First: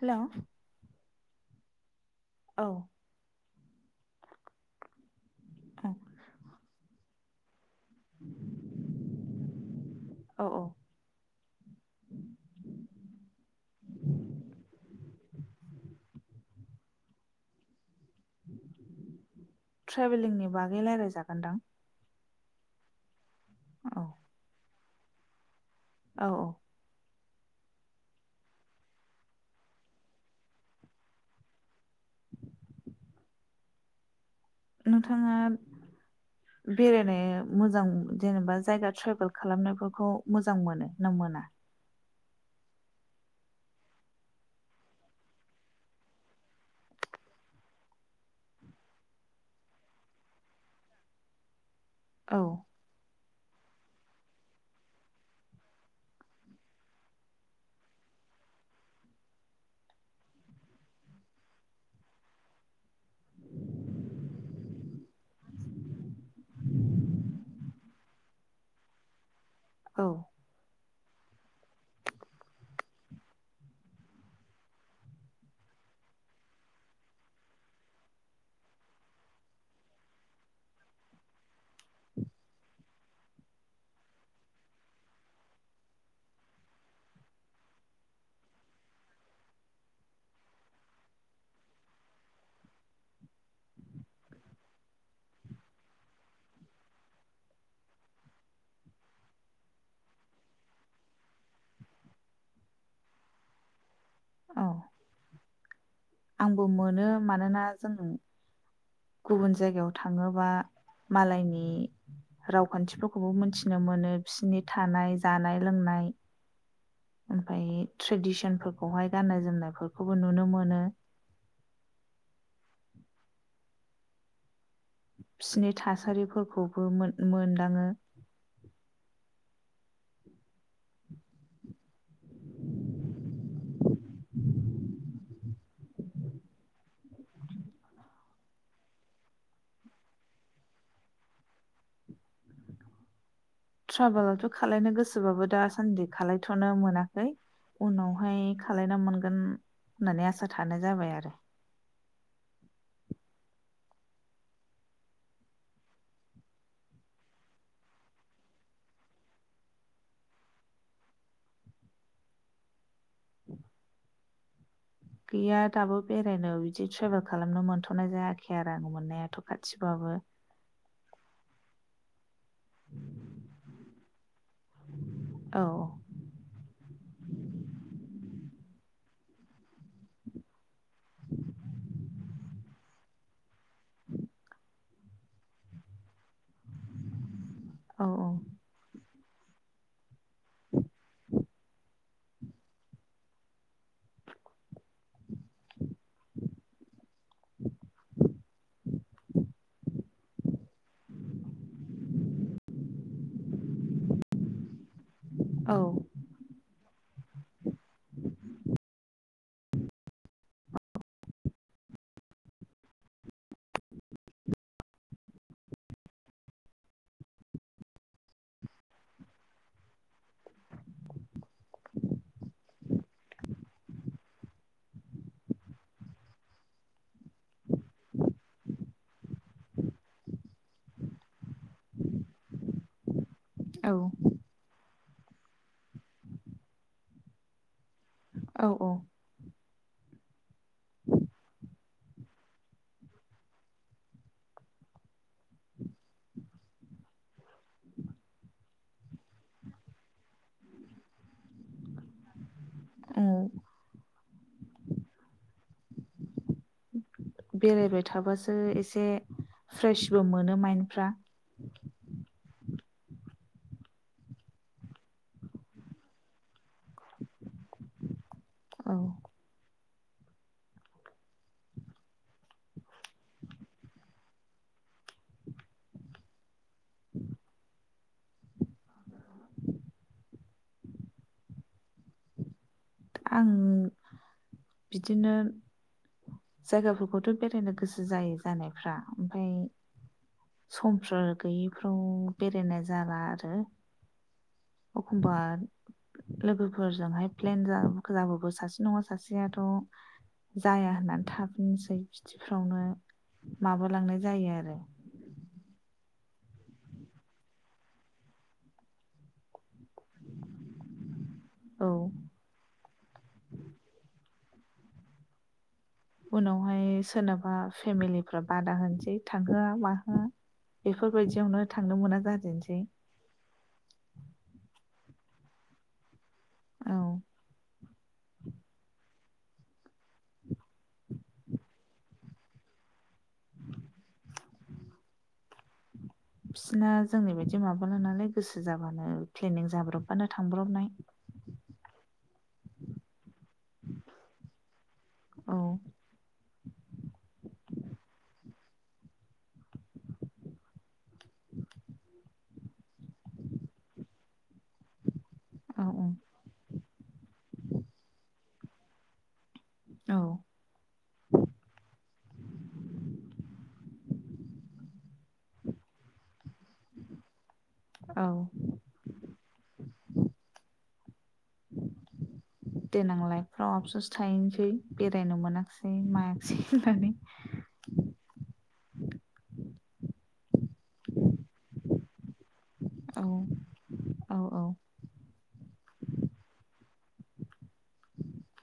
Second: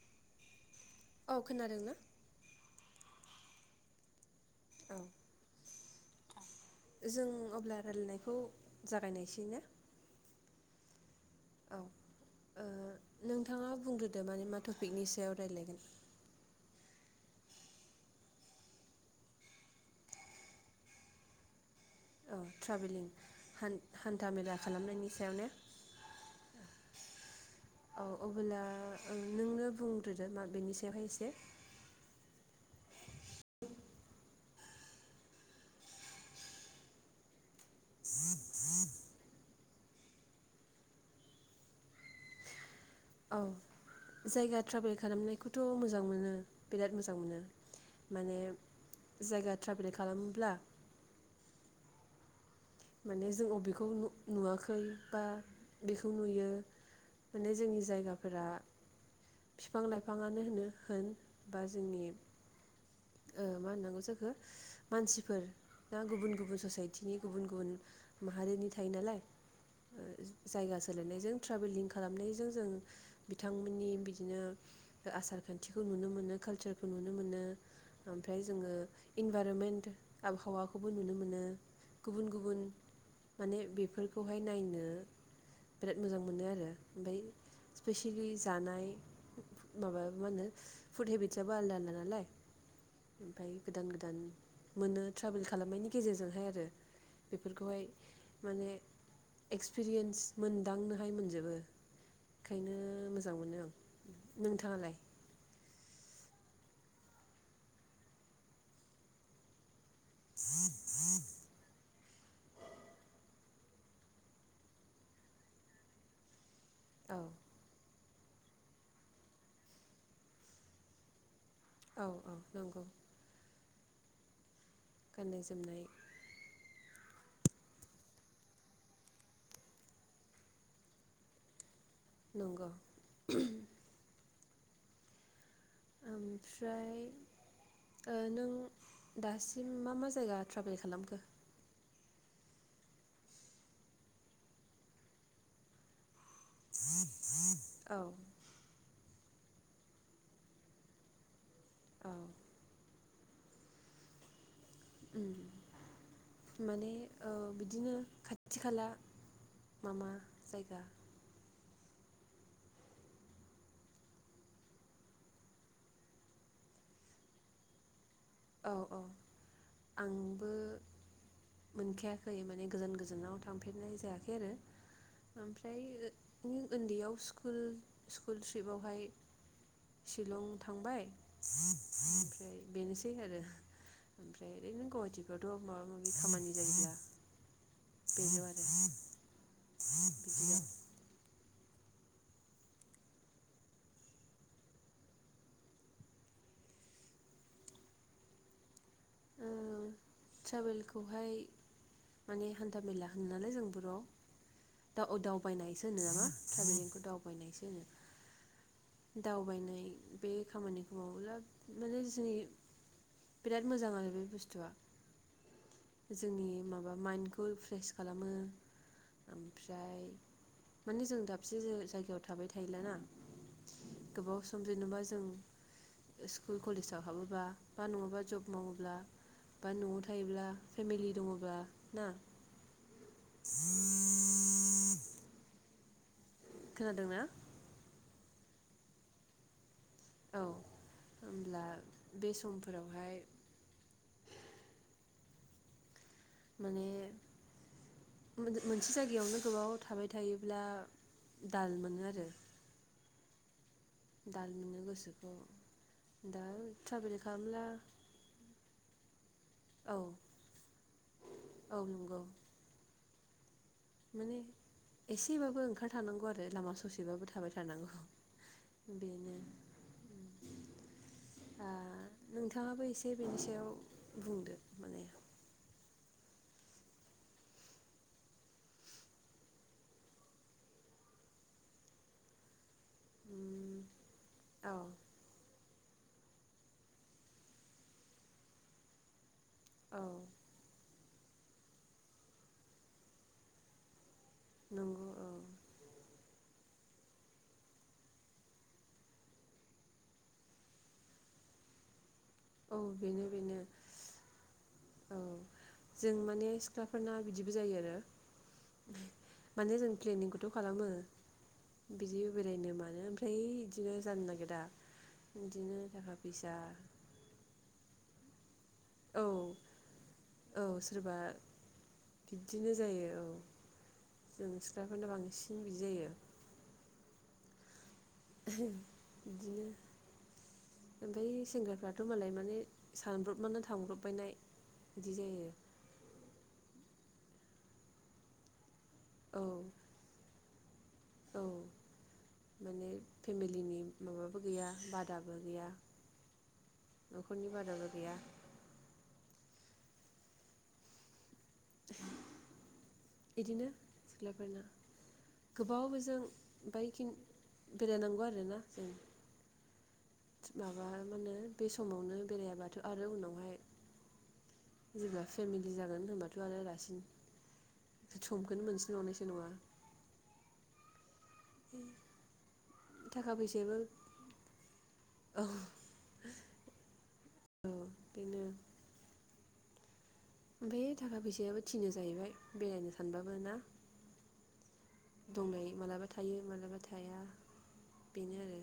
हेल' औ खोनादों ना? अ औ अ जों अब्ला रायलायनायखौ जागायनायसै ना? औ औ औ ओं नोंथाङा बुंग्रोदो माने मा टपिकनि सायाव रायज्लायगोन। ट्रेभेलिंनि बागै रायज्लायजागोनदां? औ ट्रेभेलिं। औ हान-हान्थामेला खालामनायनि सायावनो औ औ। औ अबोला नोंनो बुंग्रोदो मा बेनि सायावहाय एसे। नोंथाङा बेरायनो मोजां जेनेबा जायगा ट्रेभेल खालामनायफोरखौ मोजां मोनो ना मोना? औ जायगा ट्राभेल खालामनायखौथ' मोजां मोनो बिराद मोजां मोनो माने जायगा ट्राभेल खालामोब्ला औ। माने जों बबेखौ नुवाखै बा बेखौ नुयो माने जोंनि जायगाफोरा बिफां -लाइफाङानो होनो होन बा जोंनि मा होननांगौ जाखो मानसिफोर दा गुबुन गुबुन ससाइटिनि गुबुन गुबुन गुबुन माहारिनि थायो नालाय। ओ औ। जायगा सोलायनायजों ट्रभेलिं खालामनायजों जों बिथांमोननि बिदिनो आसार खान्थिखौ नुनो मोनो कालचारखौ नुनो मोनो ओमफ्राय जोङो इनभाइरमेन्ट आबहावाखौबो नुनो मोनो। गुबुन गुबुन माने बेफोरखौहाय नायनो बिराद मोजां मोनो आरो ओमफफ्राय स्पेसियेलि जानाय माबा मा होनो फुड हेबिटसआबो आलदा आलदा नालाय ओमफ्राय गोदान गोदान मोनो ट्रभेल खालामनायनि गेजेरजोंहाय आरो। बेफोरखौहाय माने एक्सपिरियेन्स मोनदांनोहाय मोनजोबो ओंखायनो मोजां मोनो आं औ नोंथाङालाय? आंबो मोनो मानोना जों गुबुन जायगायाव थाङोबा मालायनि रावखान्थिफोरखौबो मोनथि [unintelligible] मोनो फिसिनो मोनो फिसिनि थानाय जानाय लोंनाय औ ओमफाय ट्रेडिसनफोरखौहाय गाननाय जोमनायफोरखौबो नुनो मोनो। औ औ नंगौ। गाननाय फिसिनि जोमनाय थासारिफोरखौ बो मोन-मोनदाङो। नंगौ ओमफ्राय ओ नों दासिम मा मा जायगा ट्राभेल खालामखो? ट्राभलाथ' खालायनो गोसोबाबो दासान्दि खालायथ'नो मोनाखै औ उनावहाय खालायना मोनगोन होननानै आसा थानाय जाबाय आरो। औ उम माने ओ बिदिनो खाथि खाला मा मा जायगा गैया दाबो बेरायनो बिदि ट्रेभेल खालामनो मोनथ'नाय औ औ जा [unintelligible] मोनखाया खै माने गोजान गोजानाव थांफेरनाय जायाखै आरो औ ओमफ्राय [unintelligible] उन्दैयाव स्कुल स्कुल थ्रिबावहाय शिलं थांबाय ओमफ्राय बेनोस बे आरो। ओमफ्राय [unintelligible] [unintelligible] बाथ' माबा माबि खामानि जायोब्ला। औ बेल' आरो। [inaudible] [inaudible] [inaudible] औ ट्रेभेलखौहाय माने हान्था मेला होनो नालाय जों बर'आव दा अ औ दावबायनायसो होनो नामा ट्रेभेलिंखौ? दावबायनायसो होनो दावबायनाय बे खामानिखौ मावोब्ला माने जोंनि बिराद मोजां आरो बे बुस्थुआ। जोंनि माबा माइन्डखौ फ्रेस खालामो ओमफ्राय माने जों दाबसे जा-जायगायाव थाबाय थायलाना गोबाव सम जेनेबा जों स्कुल कलेजाव हाबोबा बा नङाबा जब मावोब्ला बा न'आव था थायोब्ला फेमिलि दङब्ला ना? औ खोनादोंना? औ औ। औ होनब्ला बे समफोरावहाय माने [unintelligible] मोनसे जायगायावनो गोबाव थाबाय थायोब्ला दाल मोनो आरो। औ दाल मोनो गोसोखौ दा ट्रेभेल बेरायबाय थाबासो एसे औ फ्रेशबो मोनो माइन्डफ्रा। औ नंगौ माने एसेबाबो ओंखार थारनांगौ आरो लामा ससेबाबो थाबाय थारनांगौ औ बेनो ओ नोंथाङाबो एसे बेनि सायाव बुंदो माने आं [inaudible] बिदिनो जायगाफोरखौथ' बेरायनो गोसो जायो जानायफ्रा ओमफाय औ समफोर गैयैफ्राव बेरायनाय जाला आरो। नंगौ औ अखमबा लोगोफो फोरजोंहाय प्लेन जा [unintelligible] सासे नङा सासे सेयाथ' जाया होननानै थाफिनोसै औ खिथिफ्रावनो बेनो बेनो माबालांनाय जायो आरो औ जों माने सिख्लाफोरना बिदिबो जायो आरो माने जों प्लेनिंखौथ' खालामो औ बिदि बेरायनो मा मानो ओमफ्राय बिदिनो जानो नागिरा बिदिनो थाखा फैसा उनावहाय सोरनाबा फेमिलिफ्राब बादा होनसै औ थांहोआ माहोआ औ सोरबा बेफोरबायदियावनो थांनो मोना बिदिनो जाजेनसै फाइफोरनो बांसिन बिदि जायो औ बिदिनो ओमफ्राय सेंग्राफ्राथ' मालाय माने सानब्रबनानै थांब्रब बायनाय बिदि जायो बिसिना जोंनि बायदि माबाला नालाय गोसो जाबाय ब्लानो औ क्लिनिक जाब्रबानो थांब्रबनाय औ माने फेमिलिनि मादाबो गैया बादाबो औ गैया नखरनि बादाबो गैया। बिदिनो सिख्लाफोरना। औ गोबावजों बायखि बेरायनांगौ आरो ना जों। औ माबा माहोनो बे समावनो बेरायाबाथ आरो उनावहाय जेब्ला फेमिलि जागोन होनबाथ आरो रासिन औ समखौनो मोनसिन बावनायसो नङा। देनां थाखा लाइफफ्राव फैसायाबो आबसुस थाहैनोसै बेरायनो मोनाखैसै मायाखिसै होनानै। बेनो ओमफ्राय थाखा फैसायाबो थिनो जाहैबाय। बेरायनो औ सानबाबो ना। औ औ दंनाय मालाबा थायो मालाबा थाया बेनो आरो।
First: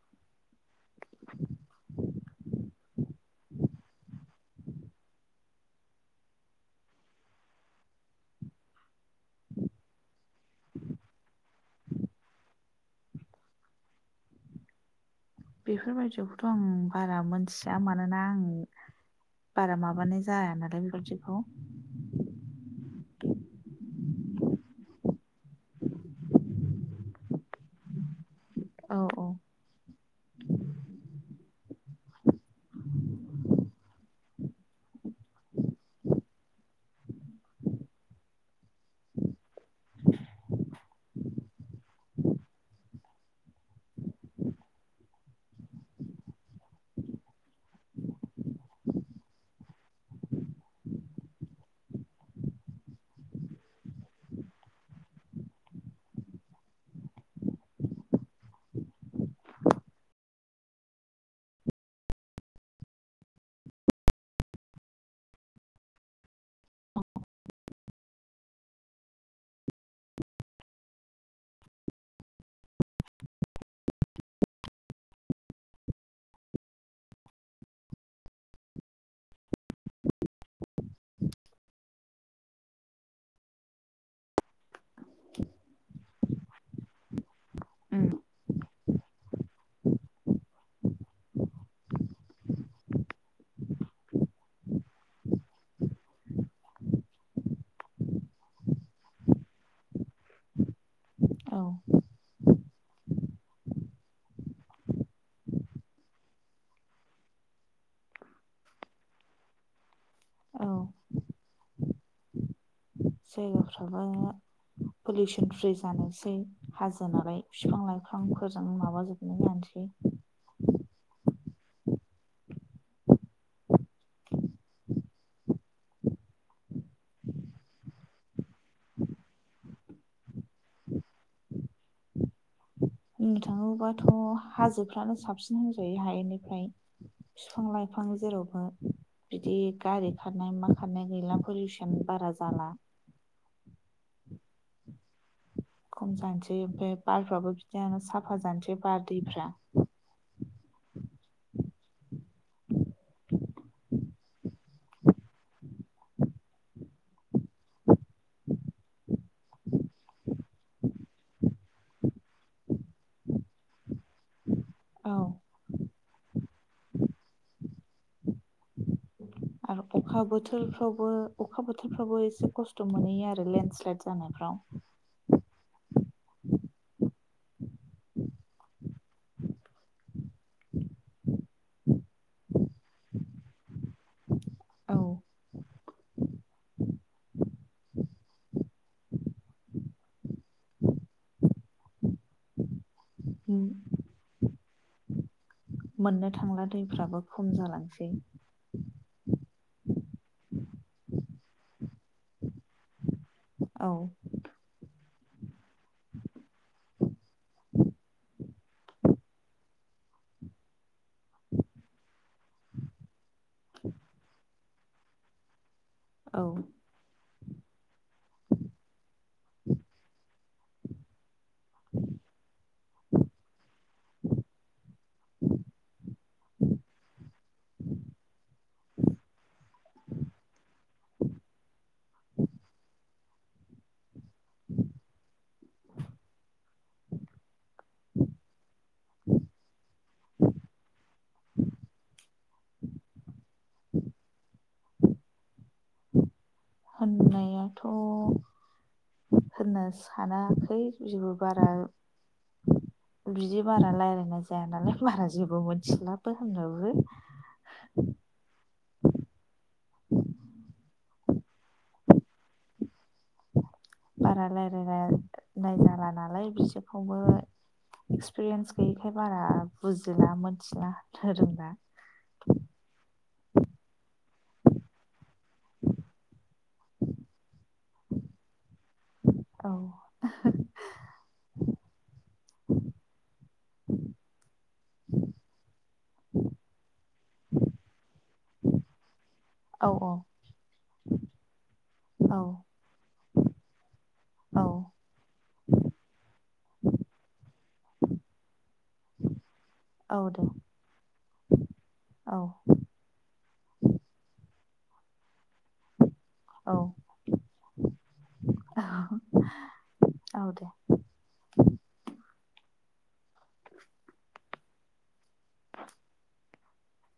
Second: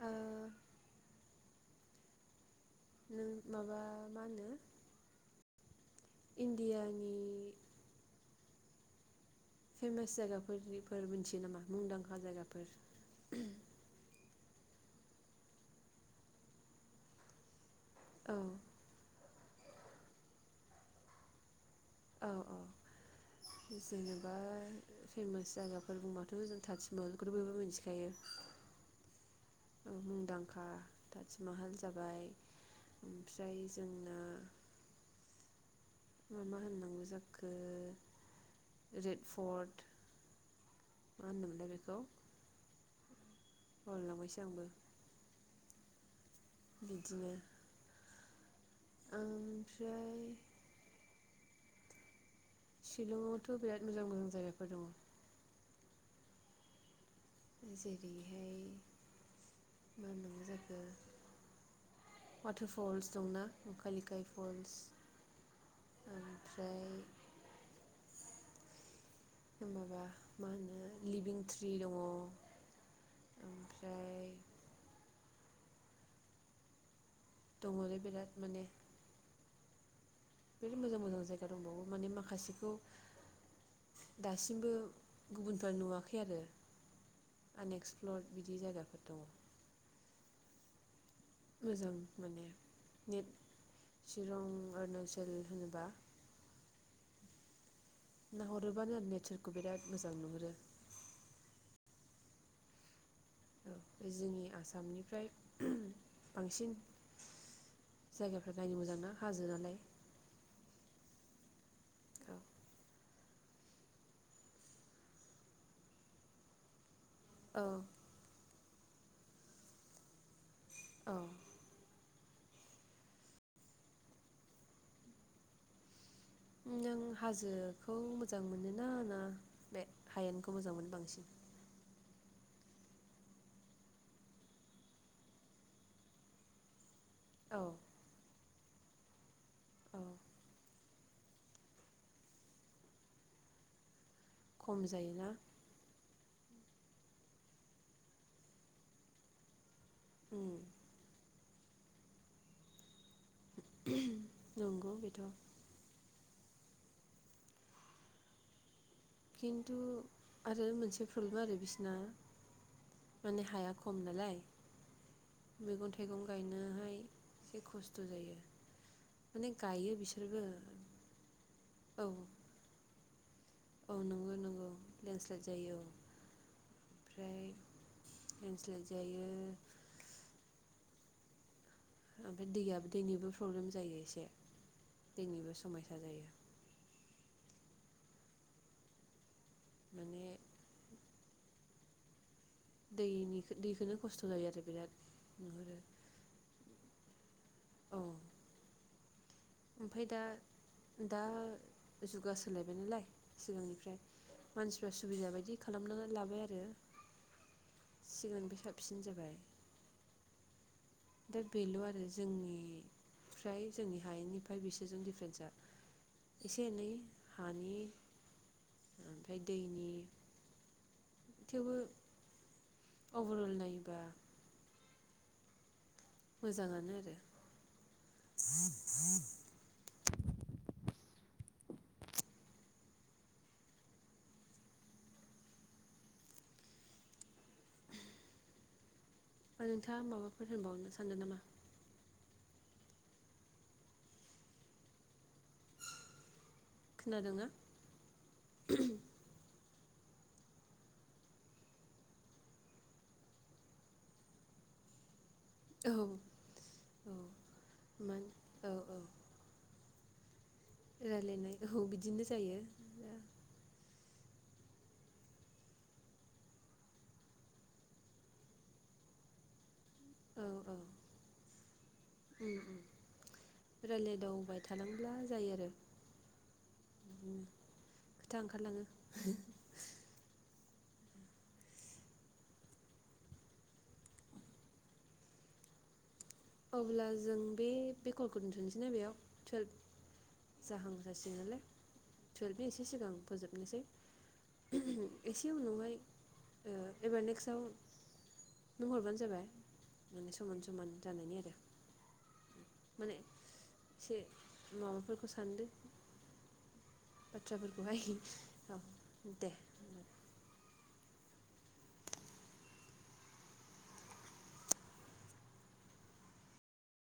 ओ नों माबा मा होनो इण्डियानि फेमास जायगाफोरनि मुं मोनथियो नामा मुंदांखा जायगाफोर। बेफोरबायदिखौथ आं बारा मोनथि दा मानोना औ आं बारा माबानाय जाया नालाय बेफोरबायदिखौ। औ औ जेनेबा फेमास जायगाफोर बुंबाथ जों ताजमहलखौनो बयबो मिथिखायो औ औ औ मुंदांखा ताजमाहाल जाबाय ओमफ्राय जोंना मा मा होननांगौ जाखो रेड फर्ट मा होनोमोनलाय बेखौ बागरलांबायसो आंबो। बिदिनो ओमफ्राय शिलंआवथ बिराद मोजां मोजां जायगाफोर दङ। जेरैहाय मा होनो जाखो वाटार फल्स दंना कलिकाय फल्स ओमफ्राय माबा मा होनो लिभिं ट्रि दङ ओमफ्राय दङलै बिराद माने। बिराद मोजां-मोजां जायागाफोन दंबावो माने तोम माखासेखौ दासिमबो गुबुनफ्रा नुवाखै आरो आनएक्सप्लरद बिदि जायगाफोर‌ दङ। मोजां मोनो नेट चिरं अरुणाचल होनोबा नाहरोबानो आरो नेचारखौ बिराद मोजां नुहुरो। औ। औ बे जोंनि आसामनिफ्राय बांसिन जायगाफ्रा नायनो मोजां ना हाजो नालाय। औ जायगाफ्राबो पलिउसन फ्रि जानोसै हाजो जोनायखाय औ बिफां लाइफांफोर मोजां माबाजोबना लानोसै। औ। नों हाजोखौ मोजां मोनोना ना बे हायेनखौ मोजां मोनो बांसिन? बुंनो थाङोबाथ हाजोफ्रानो साबसिन होनजायो हायनिख्रुय। औ बिफां लाइफां जेराव बार बिदि औ गारि खारनाय मा खारनाय गैला पलुसन बारा जाला। खम जायोना। खम जानोसै ओमफ्राय बारफ्राबो बिदियनो साफा जानोसै बार दैफ्रा। उम नंगौ बेथ' खिन्थु आरो मोनसे प्रब्लेम आरो बिसिना माने हाया खम नालाय औ मैगं थाइगं गायनोहाय एसे खस्थ' जायो माने गायो अखा बिसोरबो बोथोरफ्रावबो अखा औ बोथोरफ्रावबो एसे खस्थ' मोनहैयो आरो रो औ लेन्डस्लाइद नंगौ जानायफ्राव। नंगौ लेन्डस्लाइद जायो ओमफ्राय लेण्सस्लायट जायो। ओमफ्राय दैआबै दैनिबो प्रब्लेम जायो एसे दैनिबो समयसा जायो। माने दैनि दैखोननो खस्थ' जायो आरो [inaudible] मोननो थांला दैफ्राबो खम जालांसै ओमफफ्राय दा दा जुगा सोलायबाय नालाय औ सिगांनिफ्राय मानसिफ्रा सुबिदा बायदि खालामना लाबाय आरो सिगांनिफाइ साबसिन जाबाय। दा बेल' आरो जोंनिफ्राय जोंनि हायेनिफ्राय बिसोरजों दिफारेन्सा औ एसे एनै हानि ओमफ्राय दैनि थेवबो अभारअल नायोबा मोजाङानो आरो फाय नोंथाङा माबाफोर होनबावनो सानदोंन नामा? खोनादोंना होननायाथ' होननोस सानाखै जेबो बारा बिदि बारा रायलायनाय जाया नालाय बारा जेब बो औ मिनथिलाबो होनबाबो औ मान औ औ रायलायनाय औ बिदिनो जायो। बारा लायराला नायनाला नालाय बिसोरखौबो एक्सपिरियेन्स गैयिखाय बारा बुजिला औ औ मिनथिला रोंला थालांब्ला जायो आरो खोथा ओंखारलाङो औ [inaudible] [inaudible] अब्ला जों बे बे कलखौ दोनथ'नोसै ना बेयाव थोरब औ जाहां जासिनोले औ थोरबि एसे सिगां फोजोबनोसै। औ एसे उनावहाय ओ एबार नेक्स्ट बुंहरबानो जाबाय औ माने दे समान समान नायनि आरो औ माने एसे माबाफोरखौ सानदो औ बाथ्राफोरखौहाय औ दे औ दे [inaudible]